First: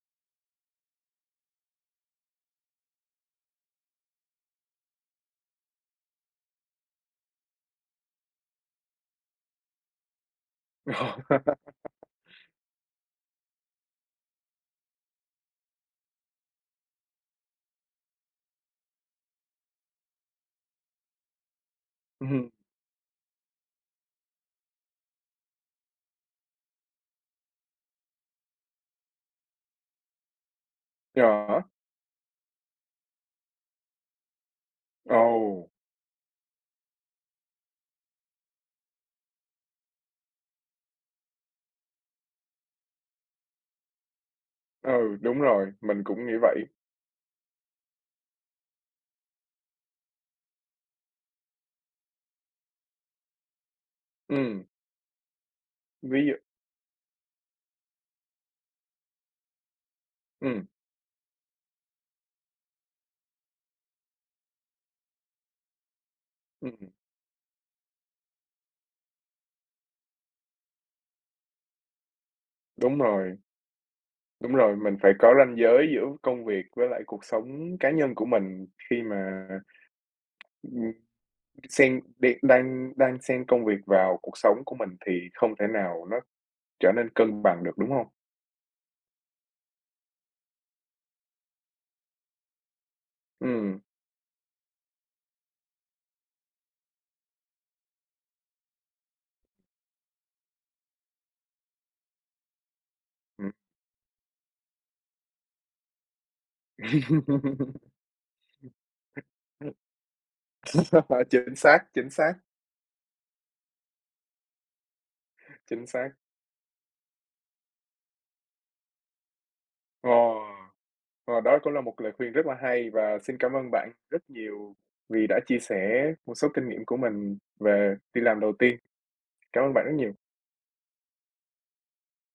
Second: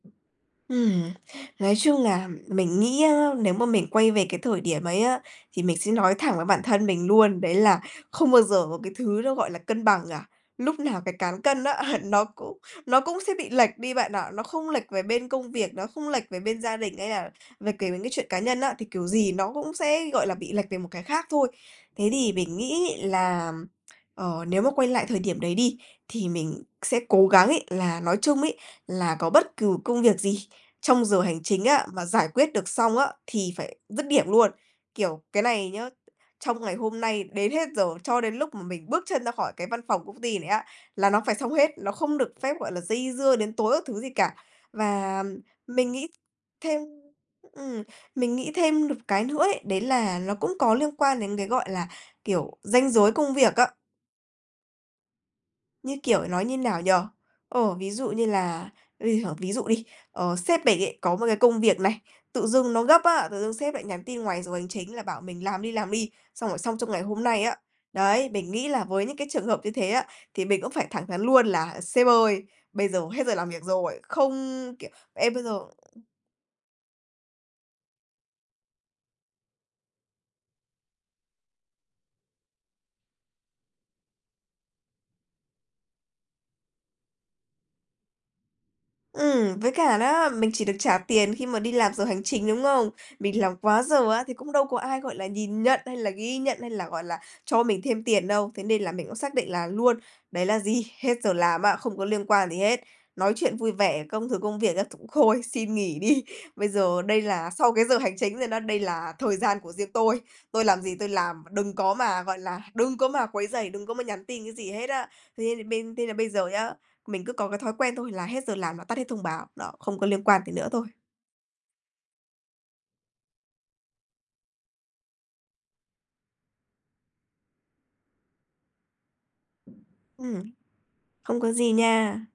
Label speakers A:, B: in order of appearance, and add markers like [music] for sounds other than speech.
A: Ừm, nói chung là mình nghĩ á nếu mà mình quay về cái thời điểm ấy á, thì mình sẽ nói thẳng với bản thân mình luôn, đấy là không bao giờ có cái thứ nó gọi là cân bằng cả. Lúc nào cái cán cân á
B: [laughs]
A: nó cũng nó cũng sẽ bị lệch đi bạn ạ. Nó không lệch về bên công việc, nó không lệch về bên gia đình hay là về kể về cái chuyện cá nhân á, thì kiểu gì nó cũng sẽ, gọi là, bị lệch về một cái khác thôi. Thế thì
B: Ừm.
A: mình nghĩ là, ừm, ờ, nếu mà quay lại thời điểm đấy đi, thì mình sẽ cố gắng ấy là, nói chung ấy, là có bất cừ công việc gì trong giờ hành chính
B: [unintelligible]
A: á mà giải quyết được xong á, thì phải dứt điểm luôn. Kiểu, cái
B: Ồ.
A: này nhớ, trong ngày hôm nay, đến hết giờ, cho đến lúc mà mình bước chân ra khỏi cái văn phòng công ty này á là nó phải xong hết, nó không được phép, gọi là, dây dưa đến tối các thứ gì cả.
B: Ừ,
A: Và
B: đúng rồi,
A: mình
B: mình
A: nghĩ
B: cũng nghĩ vậy.
A: thêm ừm, mình nghĩ thêm được cái nữa ấy, đấy là nó cũng có liên quan đến cái, gọi là, kiểu, ranh giới công việc á.
B: Ừm.
A: Như
B: Ví
A: kiểu,
B: dụ
A: nói như nào nhỉ? Ồ, ví dụ như là [unintelligible] ví dụ đi, ờ,
B: Ừm.
A: sếp mình á có một cái công việc này, tự dưng nó gấp á, tự dưng sếp lại nhắn tin ngoài giờ hành chính là bảo mình làm đi, làm đi, xong rồi xong trong
B: Ừm.
A: ngày hôm nay á. Đấy, mình nghĩ là với những cái trường hợp như thế á, thì mình cũng phải thẳng thắn luôn là "Sếp ơi, bây
B: Đúng
A: giờ hết giờ
B: rồi.
A: làm việc rồi, không
B: Đúng rồi,
A: kiểu,
B: mình phải
A: em
B: có
A: bây
B: ranh
A: giờ"
B: giới giữa công việc với lại cuộc sống cá nhân của mình, khi mà, ừm, xen đi đan đan xen công việc vào cuộc sống của mình thì không thể nào nó trở nên cân bằng được, đúng hông?
A: Ừm, với cả đó, mình chỉ được trả tiền khi mà đi làm giờ hành trình, đúng không? Mình làm
B: Ừm.
A: quá giờ á thì cũng đâu có ai, gọi là, nhìn nhận hay là ghi nhận hay là, gọi là, cho mình thêm tiền đâu. Thế nên là mình cũng xác định là luôn, đấy là gì? Hết giờ làm á, không có liên quan gì hết. Nói
B: Ừm.
A: chuyện vui vẻ, công thực công việc á th thôi, xin nghỉ đi. Bây
B: [laughs]
A: giờ đây là sau cái giờ hành chính rồi đó, đây là thời
B: [unintelligible]
A: gian của
B: [laughs]
A: riêng tôi. Tôi làm gì tôi làm,
B: Chính
A: đừng
B: xác,
A: có
B: chính
A: mà,
B: xác.
A: gọi là, đừng có mà quấy rầy, đừng có mà nhắn tin cái gì hết á. Thế là
B: Chính
A: bên thế
B: xác.
A: là bây giờ nhá, mình cứ có cái thói quen thôi là hết giờ làm và tắt hết thông báo, đó, không có
B: Ồ!
A: liên quan gì nữa thôi.
B: Ồ, đó cũng là một lời khuyên rất là hay, và xin cảm ơn bạn rất nhiều vì đã chia sẻ một số kinh nghiệm của mình về đi làm đầu tiên. Cảm ơn bạn rất nhiều!
A: Ừm, không có gì nha.